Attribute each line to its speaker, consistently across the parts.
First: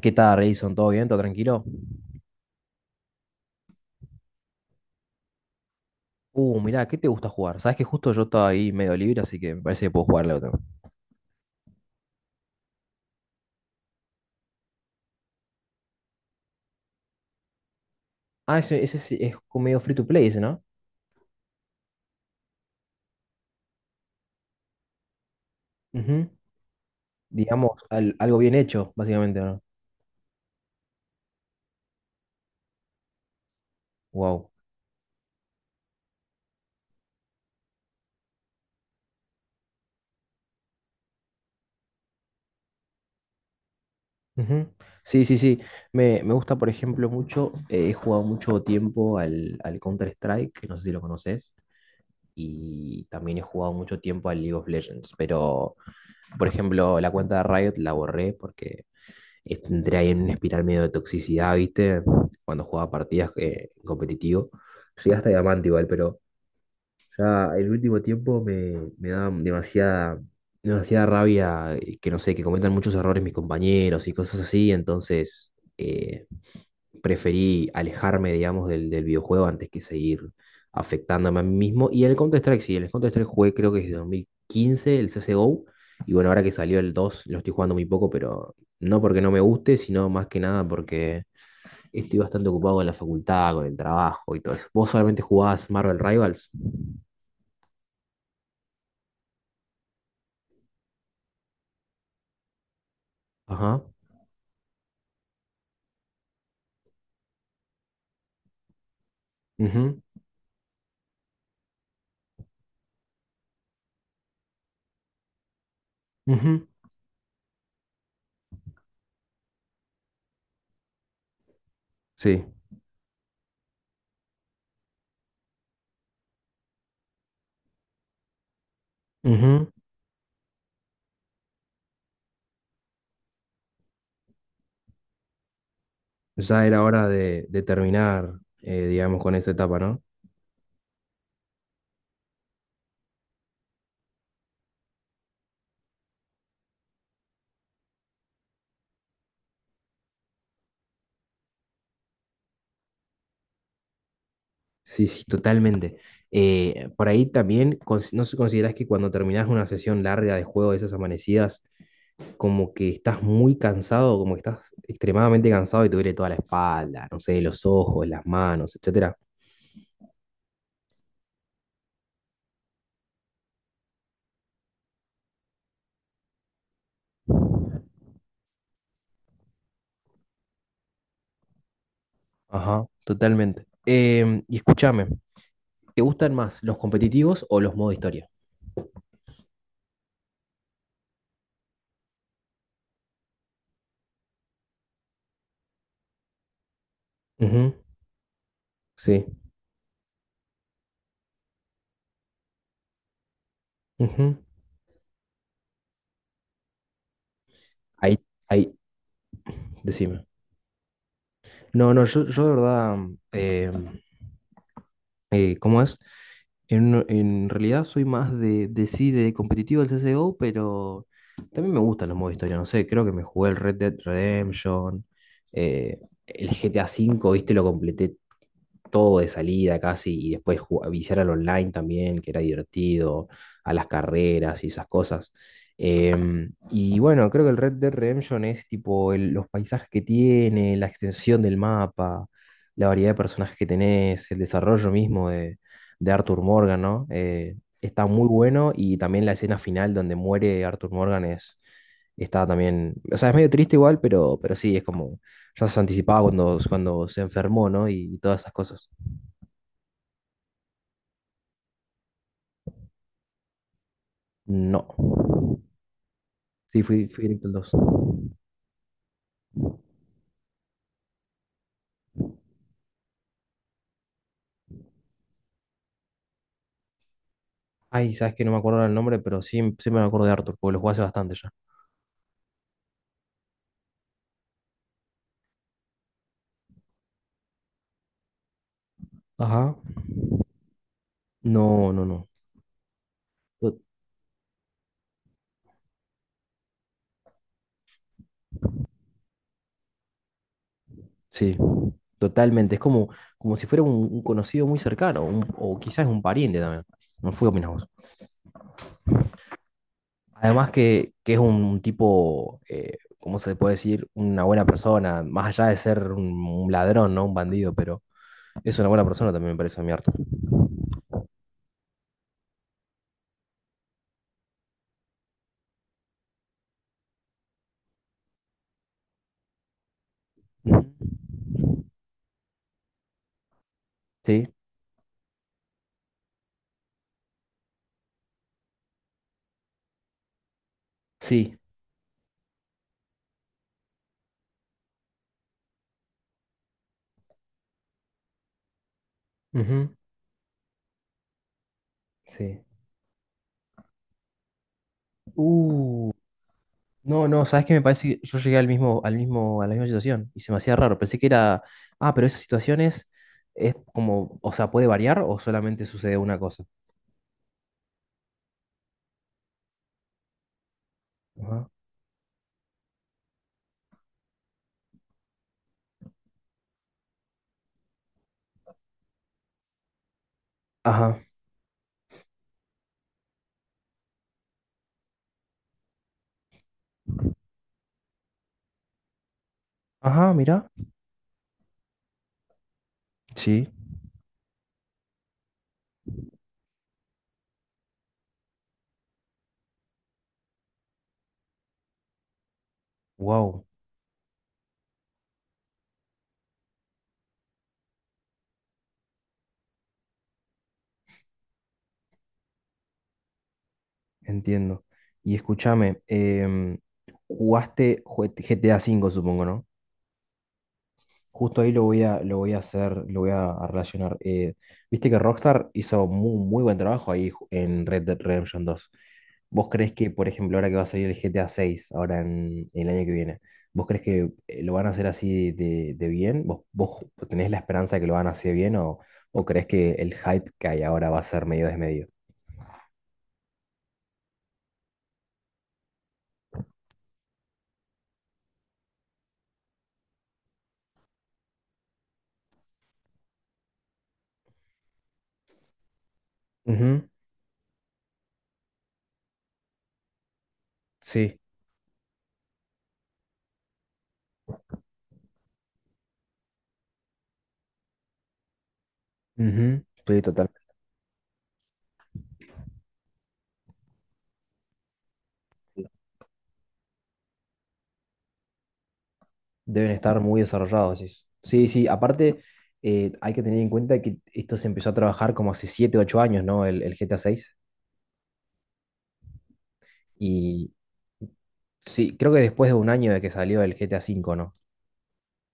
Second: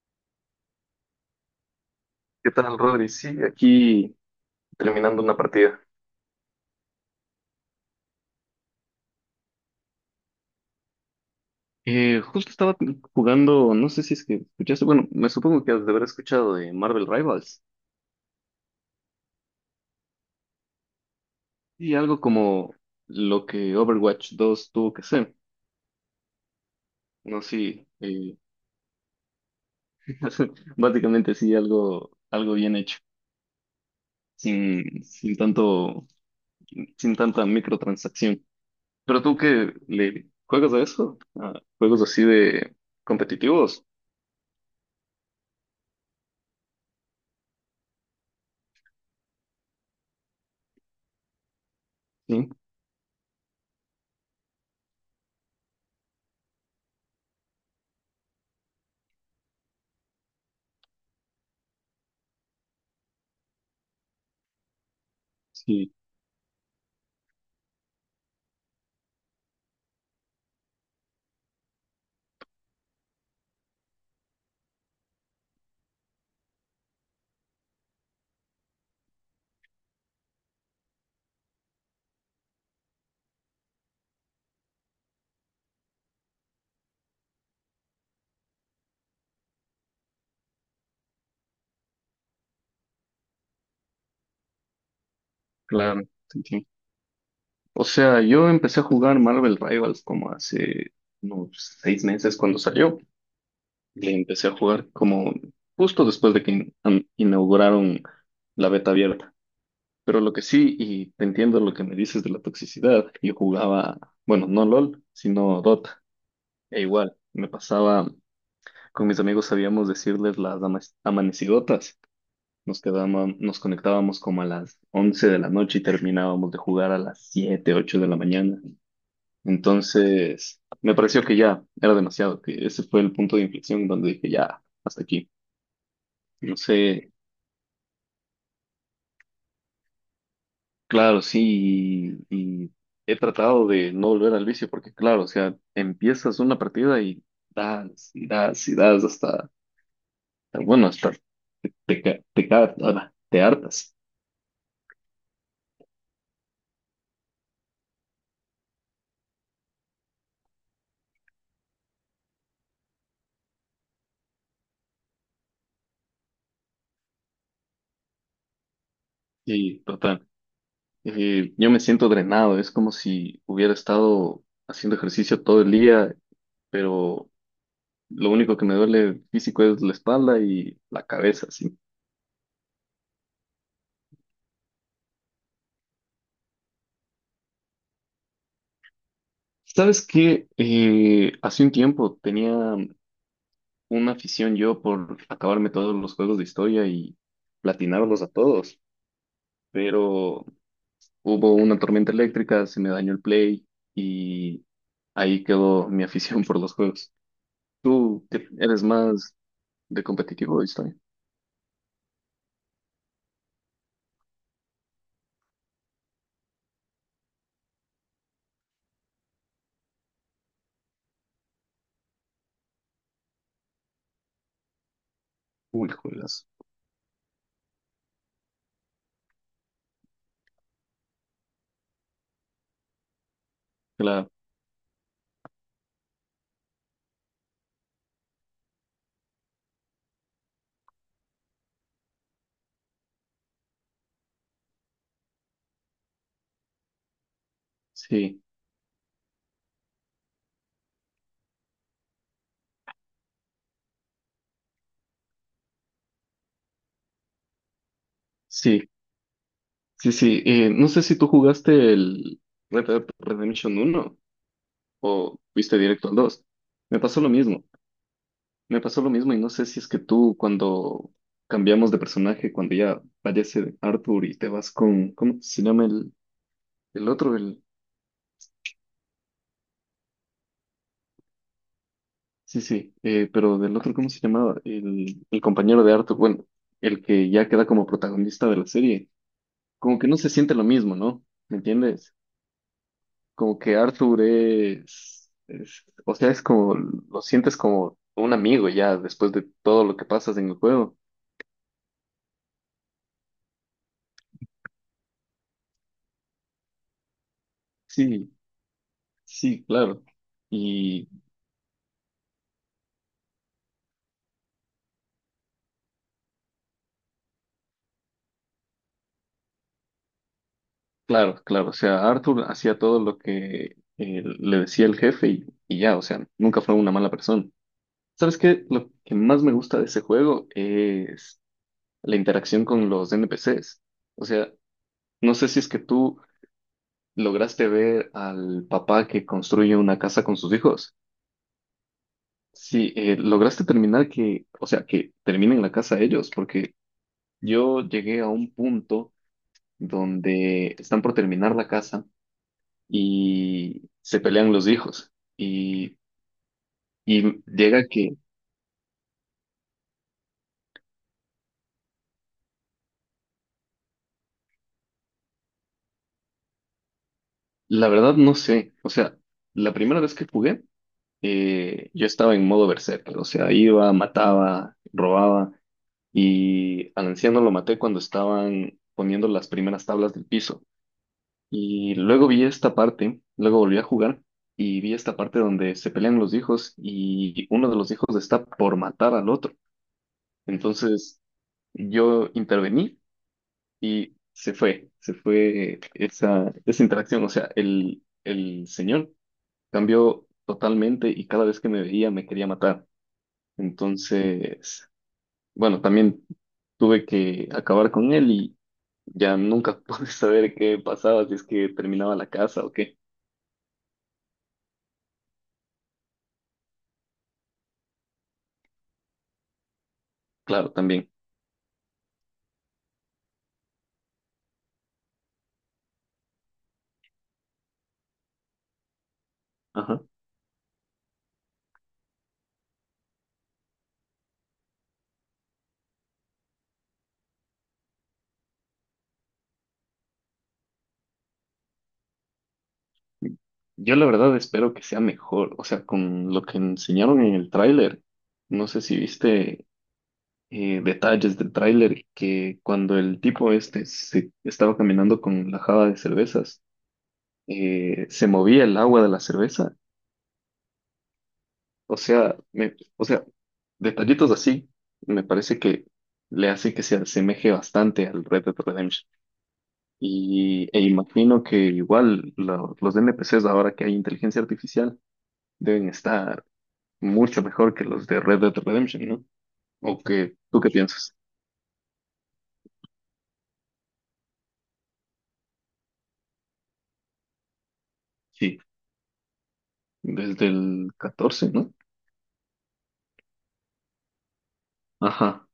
Speaker 1: ¿Qué tal, Edison? ¿Todo bien? ¿Todo tranquilo?
Speaker 2: ¿Qué tal, Rodri? Sí, aquí terminando una partida.
Speaker 1: Mirá, ¿qué te gusta jugar? Sabes que justo yo estaba ahí medio libre, así que me parece que puedo jugarle otro.
Speaker 2: Justo estaba jugando, no sé si es que escuchaste, bueno, me supongo que has de haber escuchado de Marvel Rivals
Speaker 1: Ah, ese sí es como medio free to play, ese, ¿no?
Speaker 2: y algo como lo que Overwatch 2 tuvo que ser.
Speaker 1: Ujú.
Speaker 2: No,
Speaker 1: Digamos,
Speaker 2: sí,
Speaker 1: algo bien hecho, básicamente, ¿no?
Speaker 2: básicamente sí, algo, algo bien hecho,
Speaker 1: Wow.
Speaker 2: sin tanto, sin tanta microtransacción. Pero tú que le juegas a eso, ¿a juegos así de competitivos?
Speaker 1: Ujú. Sí, sí, sí. Me gusta, por ejemplo, mucho. He jugado mucho tiempo al Counter-Strike, que no sé si lo conoces.
Speaker 2: Sí,
Speaker 1: Y también he jugado mucho tiempo al League of Legends. Pero, por ejemplo, la cuenta de Riot la borré porque entré ahí en una espiral medio de toxicidad, ¿viste? Cuando jugaba partidas competitivo. Llegué hasta diamante igual,
Speaker 2: sí,
Speaker 1: pero ya el último tiempo me da demasiada rabia que no sé, que cometan muchos errores mis compañeros y cosas así, entonces eh, preferí alejarme, digamos, del videojuego antes que seguir afectándome a mí mismo. Y el Counter-Strike, sí, el Counter-Strike jugué creo que desde 2015, el CSGO. Y bueno, ahora que salió el 2 lo estoy jugando muy poco, pero no porque no me guste, sino más que nada porque estoy bastante ocupado con la facultad, con el trabajo y todo eso. ¿Vos solamente jugabas Marvel
Speaker 2: claro,
Speaker 1: Rivals?
Speaker 2: sí, o sea, yo empecé a jugar Marvel Rivals como hace unos 6 meses cuando salió.
Speaker 1: Ajá.
Speaker 2: Le empecé a jugar como justo después de que inauguraron la beta abierta.
Speaker 1: Ujú,
Speaker 2: Pero lo que sí, y te entiendo lo que me dices de la toxicidad, yo jugaba, bueno, no LOL, sino Dota.
Speaker 1: ujú,
Speaker 2: E igual, me pasaba, con mis amigos sabíamos decirles las amanecidotas.
Speaker 1: sí.
Speaker 2: Nos quedábamos, nos conectábamos como a las 11 de la noche y terminábamos de jugar a las 7, 8 de la mañana.
Speaker 1: Ujú.
Speaker 2: Entonces, me pareció que ya era demasiado, que ese fue el punto de inflexión donde dije, ya, hasta aquí. No
Speaker 1: Ya
Speaker 2: sé,
Speaker 1: era hora de terminar, digamos, con esa etapa, ¿no?
Speaker 2: claro, sí, y he tratado de no volver al vicio porque, claro, o sea, empiezas una partida y das, y das, y das hasta, bueno, hasta ahora, te hartas.
Speaker 1: Sí, sí, totalmente. Por ahí también, ¿no se consideras que cuando terminas una sesión larga de juego de esas amanecidas, como que estás muy cansado, como que estás extremadamente cansado y te duele toda la espalda, no sé, los ojos, las manos, etcétera?
Speaker 2: Y total, yo me siento drenado, es como si hubiera estado haciendo ejercicio todo el día, pero lo único que me duele físico es la espalda y la cabeza, sí.
Speaker 1: Ajá, totalmente. Y escúchame, ¿te gustan más los competitivos o los modo historia?
Speaker 2: ¿Sabes qué? Hace un tiempo tenía una afición yo por acabarme todos los juegos de historia y
Speaker 1: Ujú,
Speaker 2: platinarlos a todos,
Speaker 1: sí.
Speaker 2: pero hubo una tormenta eléctrica, se me dañó el Play
Speaker 1: Ujú.
Speaker 2: y ahí quedó mi afición por los juegos.
Speaker 1: Ahí,
Speaker 2: ¿Tú qué-
Speaker 1: ahí,
Speaker 2: eres más de
Speaker 1: decime.
Speaker 2: competitivo o de historia?
Speaker 1: No, no, yo de verdad, em, ¿cómo es? En realidad soy más de sí, de competitivo del CSGO, pero también me gustan los modos de historia. No sé, creo que me jugué el Red Dead Redemption,
Speaker 2: Uy,
Speaker 1: eh,
Speaker 2: juegas.
Speaker 1: el GTA V, viste, lo completé todo de salida casi, y después viciar al online también, que era divertido, a las
Speaker 2: Claro,
Speaker 1: carreras y esas cosas. Y bueno, creo que el Red Dead Redemption es tipo los paisajes que tiene, la extensión del mapa, la variedad de personajes que tenés, el desarrollo mismo de Arthur Morgan, ¿no? Está muy
Speaker 2: sí,
Speaker 1: bueno y también la escena final donde muere Arthur Morgan es, está también, o sea, es medio triste igual, pero sí, es como ya se anticipaba cuando, cuando se enfermó, ¿no? Y todas esas
Speaker 2: sí,
Speaker 1: cosas.
Speaker 2: sí, sí. No sé si tú jugaste el Red Dead Redemption uno
Speaker 1: No.
Speaker 2: o fuiste directo al dos.
Speaker 1: Sí,
Speaker 2: Me
Speaker 1: fui,
Speaker 2: pasó
Speaker 1: fui
Speaker 2: lo
Speaker 1: directo al
Speaker 2: mismo,
Speaker 1: 2.
Speaker 2: me pasó lo mismo y no sé si es que tú cuando cambiamos de personaje, cuando ya fallece Arthur y te vas con, ¿cómo se llama el otro? El,
Speaker 1: Ay, sabes que no me acuerdo ahora el nombre, pero sí, sí me acuerdo de Arthur, porque lo jugué hace bastante ya.
Speaker 2: sí, sí, pero del otro, ¿cómo se llamaba? El compañero de Arthur, bueno, el que ya queda como protagonista de la serie,
Speaker 1: Ajá.
Speaker 2: como que no se siente lo mismo, ¿no? ¿Me
Speaker 1: No, no,
Speaker 2: entiendes?
Speaker 1: no.
Speaker 2: Como que
Speaker 1: To-
Speaker 2: Arthur es, o sea, es como, lo sientes como un amigo ya después de todo lo que pasas en el juego.
Speaker 1: sí, totalmente. Es como, como si fuera un conocido muy cercano, o quizás un pariente también. No fui opinás vos.
Speaker 2: Sí, sí, claro.
Speaker 1: Además
Speaker 2: Y
Speaker 1: que es un tipo, ¿cómo se puede decir? Una buena persona, más allá de ser un ladrón, ¿no? Un bandido, pero es una buena persona también me parece a mí, Arthur.
Speaker 2: claro, claro. O sea, Arthur hacía todo lo que le decía el jefe y ya, o sea, nunca fue una mala persona. ¿Sabes qué? Lo que más me gusta de ese juego
Speaker 1: Ujú.
Speaker 2: es la interacción con los NPCs. O
Speaker 1: Sí,
Speaker 2: sea, no sé si es que tú lograste ver al papá que construye una casa con sus hijos.
Speaker 1: sí,
Speaker 2: Sí, lograste terminar que, o sea, que terminen la casa ellos, porque yo llegué a un punto
Speaker 1: ujú,
Speaker 2: donde están por terminar la casa
Speaker 1: sí.
Speaker 2: y se pelean los hijos. Y,
Speaker 1: Uh, no, no, ¿sabes qué? Me
Speaker 2: llega que,
Speaker 1: parece que yo llegué al mismo, a la misma situación y se me hacía raro. Pensé que era, ah, pero esas situaciones es como, o sea, puede variar o solamente sucede una cosa.
Speaker 2: la verdad no sé, o sea, la primera vez que jugué,
Speaker 1: Ajá,
Speaker 2: yo estaba en modo berserker, o sea, iba, mataba, robaba, y al anciano lo maté cuando estaban poniendo las primeras tablas del piso.
Speaker 1: ajá,
Speaker 2: Y luego vi esta parte, luego volví a jugar. Y vi esta parte donde se pelean los hijos y uno de los hijos está por matar al otro.
Speaker 1: ajá, mira.
Speaker 2: Entonces yo intervení
Speaker 1: Sí,
Speaker 2: y se fue esa, esa interacción. O sea, el señor cambió totalmente y cada vez que me veía me quería matar.
Speaker 1: wow,
Speaker 2: Entonces, bueno, también tuve que acabar con él y ya nunca pude saber qué pasaba, si es que terminaba la casa o qué.
Speaker 1: entiendo. Y escúchame, jugaste G T A cinco, supongo, ¿no?
Speaker 2: Claro, también.
Speaker 1: Justo ahí lo voy a hacer, lo voy a relacionar. Viste que Rockstar hizo muy buen trabajo ahí en Red Dead Redemption dos. ¿Vos crees
Speaker 2: Ajá.
Speaker 1: que, por ejemplo, ahora que va a salir el GTA 6, ahora el año que viene, vos crees que lo van a hacer así de bien? ¿Vos, vos tenés la esperanza de que lo van a hacer bien o creés que el hype que hay ahora va a ser medio desmedido?
Speaker 2: Yo la verdad espero que sea mejor. O sea, con lo que enseñaron en el tráiler, no sé si viste detalles del tráiler que cuando el tipo este se estaba caminando con la java de cervezas,
Speaker 1: Ujú,
Speaker 2: se movía el agua de la cerveza.
Speaker 1: sí.
Speaker 2: O sea, o sea, detallitos así me parece que le hace que se asemeje bastante al Red Dead Redemption.
Speaker 1: Ujú, estoy.
Speaker 2: Y, e imagino que igual los NPCs ahora que hay inteligencia artificial deben estar mucho mejor que los de Red Dead Redemption, ¿no?
Speaker 1: Deben
Speaker 2: ¿O
Speaker 1: estar
Speaker 2: que
Speaker 1: muy
Speaker 2: tú qué
Speaker 1: desarrollados,
Speaker 2: piensas?
Speaker 1: decís. Sí, sí, aparte hay que tener en cuenta que esto se empezó a trabajar como hace 7, 8 años, ¿no? El GTA 6.
Speaker 2: Sí, desde
Speaker 1: Y
Speaker 2: el catorce, ¿no?
Speaker 1: sí, creo que después de un año de que salió el GTA 5, ¿no?
Speaker 2: Ajá.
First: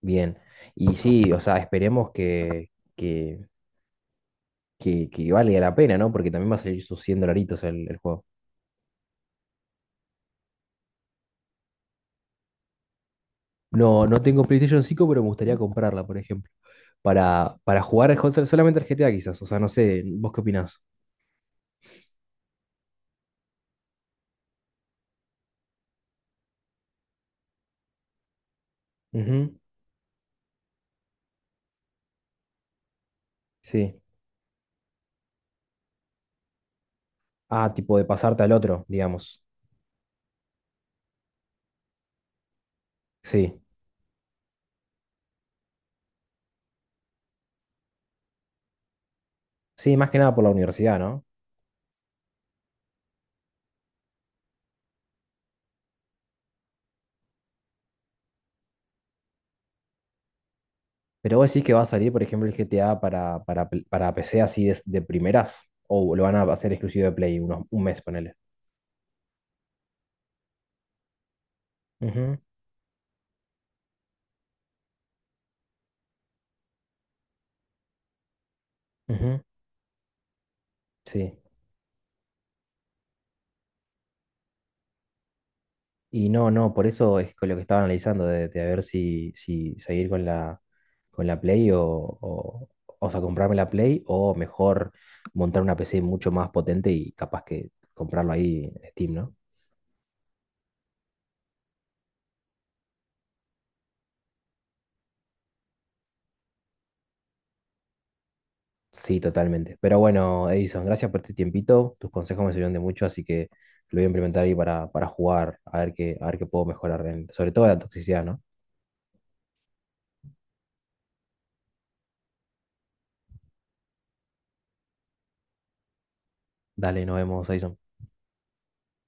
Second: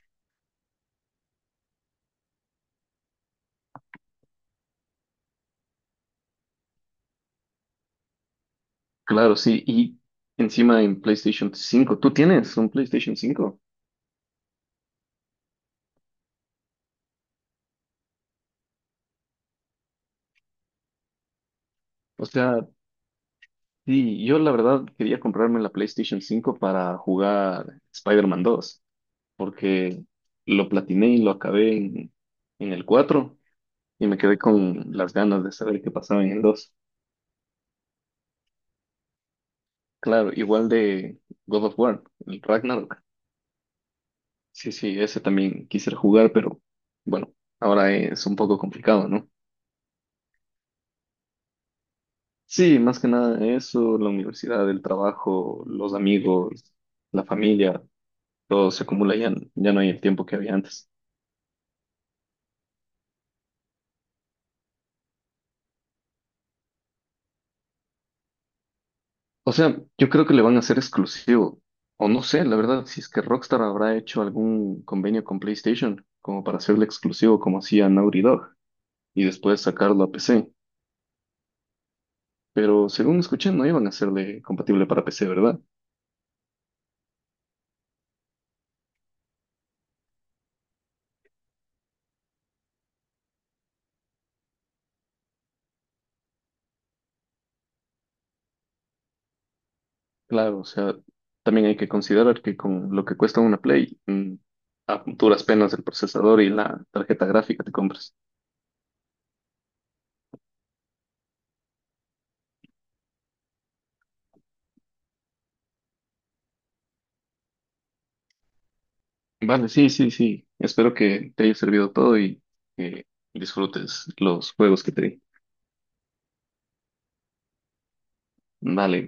Speaker 1: Bien. Y sí, o sea, esperemos que, que valga la pena, ¿no? Porque también va a salir sus 100 dolaritos el juego.
Speaker 2: Claro, sí, y encima en PlayStation 5. ¿Tú tienes un PlayStation 5?
Speaker 1: No, no tengo PlayStation 5, pero me gustaría comprarla, por ejemplo. Para jugar solamente al GTA quizás. O sea, no sé, ¿vos qué opinás?
Speaker 2: O sea, sí, yo la verdad quería comprarme la PlayStation 5 para jugar Spider-Man 2,
Speaker 1: Ujú,
Speaker 2: porque lo platiné y lo acabé en el 4
Speaker 1: sí.
Speaker 2: y me quedé con las ganas de saber qué pasaba en el dos.
Speaker 1: Ah, tipo de pasarte al otro, digamos.
Speaker 2: Claro, igual de God of War, el Ragnarok.
Speaker 1: Sí.
Speaker 2: Sí, sí, ese también quisiera jugar, pero bueno, ahora es un poco complicado, ¿no?
Speaker 1: Sí, más que nada por la universidad, ¿no?
Speaker 2: Sí, más que nada eso, la universidad, el trabajo, los amigos, la familia, todo se acumula, ya, ya no hay el tiempo que había antes.
Speaker 1: Pero vos decís que va a salir, por ejemplo, el GTA para, para PC así de primeras. O lo van a hacer exclusivo de Play unos, un mes, ponele.
Speaker 2: O sea, yo creo que le van a hacer exclusivo, o no
Speaker 1: Ujú,
Speaker 2: sé, la verdad, si es que Rockstar habrá hecho algún convenio con PlayStation como para hacerle exclusivo como hacía Naughty Dog y
Speaker 1: ujú,
Speaker 2: después sacarlo a PC.
Speaker 1: sí.
Speaker 2: Pero según escuché, no iban a hacerle compatible para PC, ¿verdad?
Speaker 1: Y no, no, por eso es con lo que estaba analizando, de a ver si, si seguir con la Play o sea, comprarme la Play o mejor montar una PC mucho más potente y capaz que comprarlo ahí en Steam, ¿no?
Speaker 2: Claro, o sea, también hay que considerar que con lo que cuesta una Play, a duras penas el procesador y la tarjeta gráfica te compras.
Speaker 1: Sí, totalmente. Pero bueno, Edison, gracias por este tiempito. Tus consejos me sirvieron de mucho, así que lo voy a implementar ahí para jugar, a ver qué puedo mejorar, sobre todo la toxicidad, ¿no?
Speaker 2: Vale, sí, sí, sí. Espero que te haya servido todo y que disfrutes los juegos que te di.
Speaker 1: Dale, nos vemos, Edison.
Speaker 2: Vale.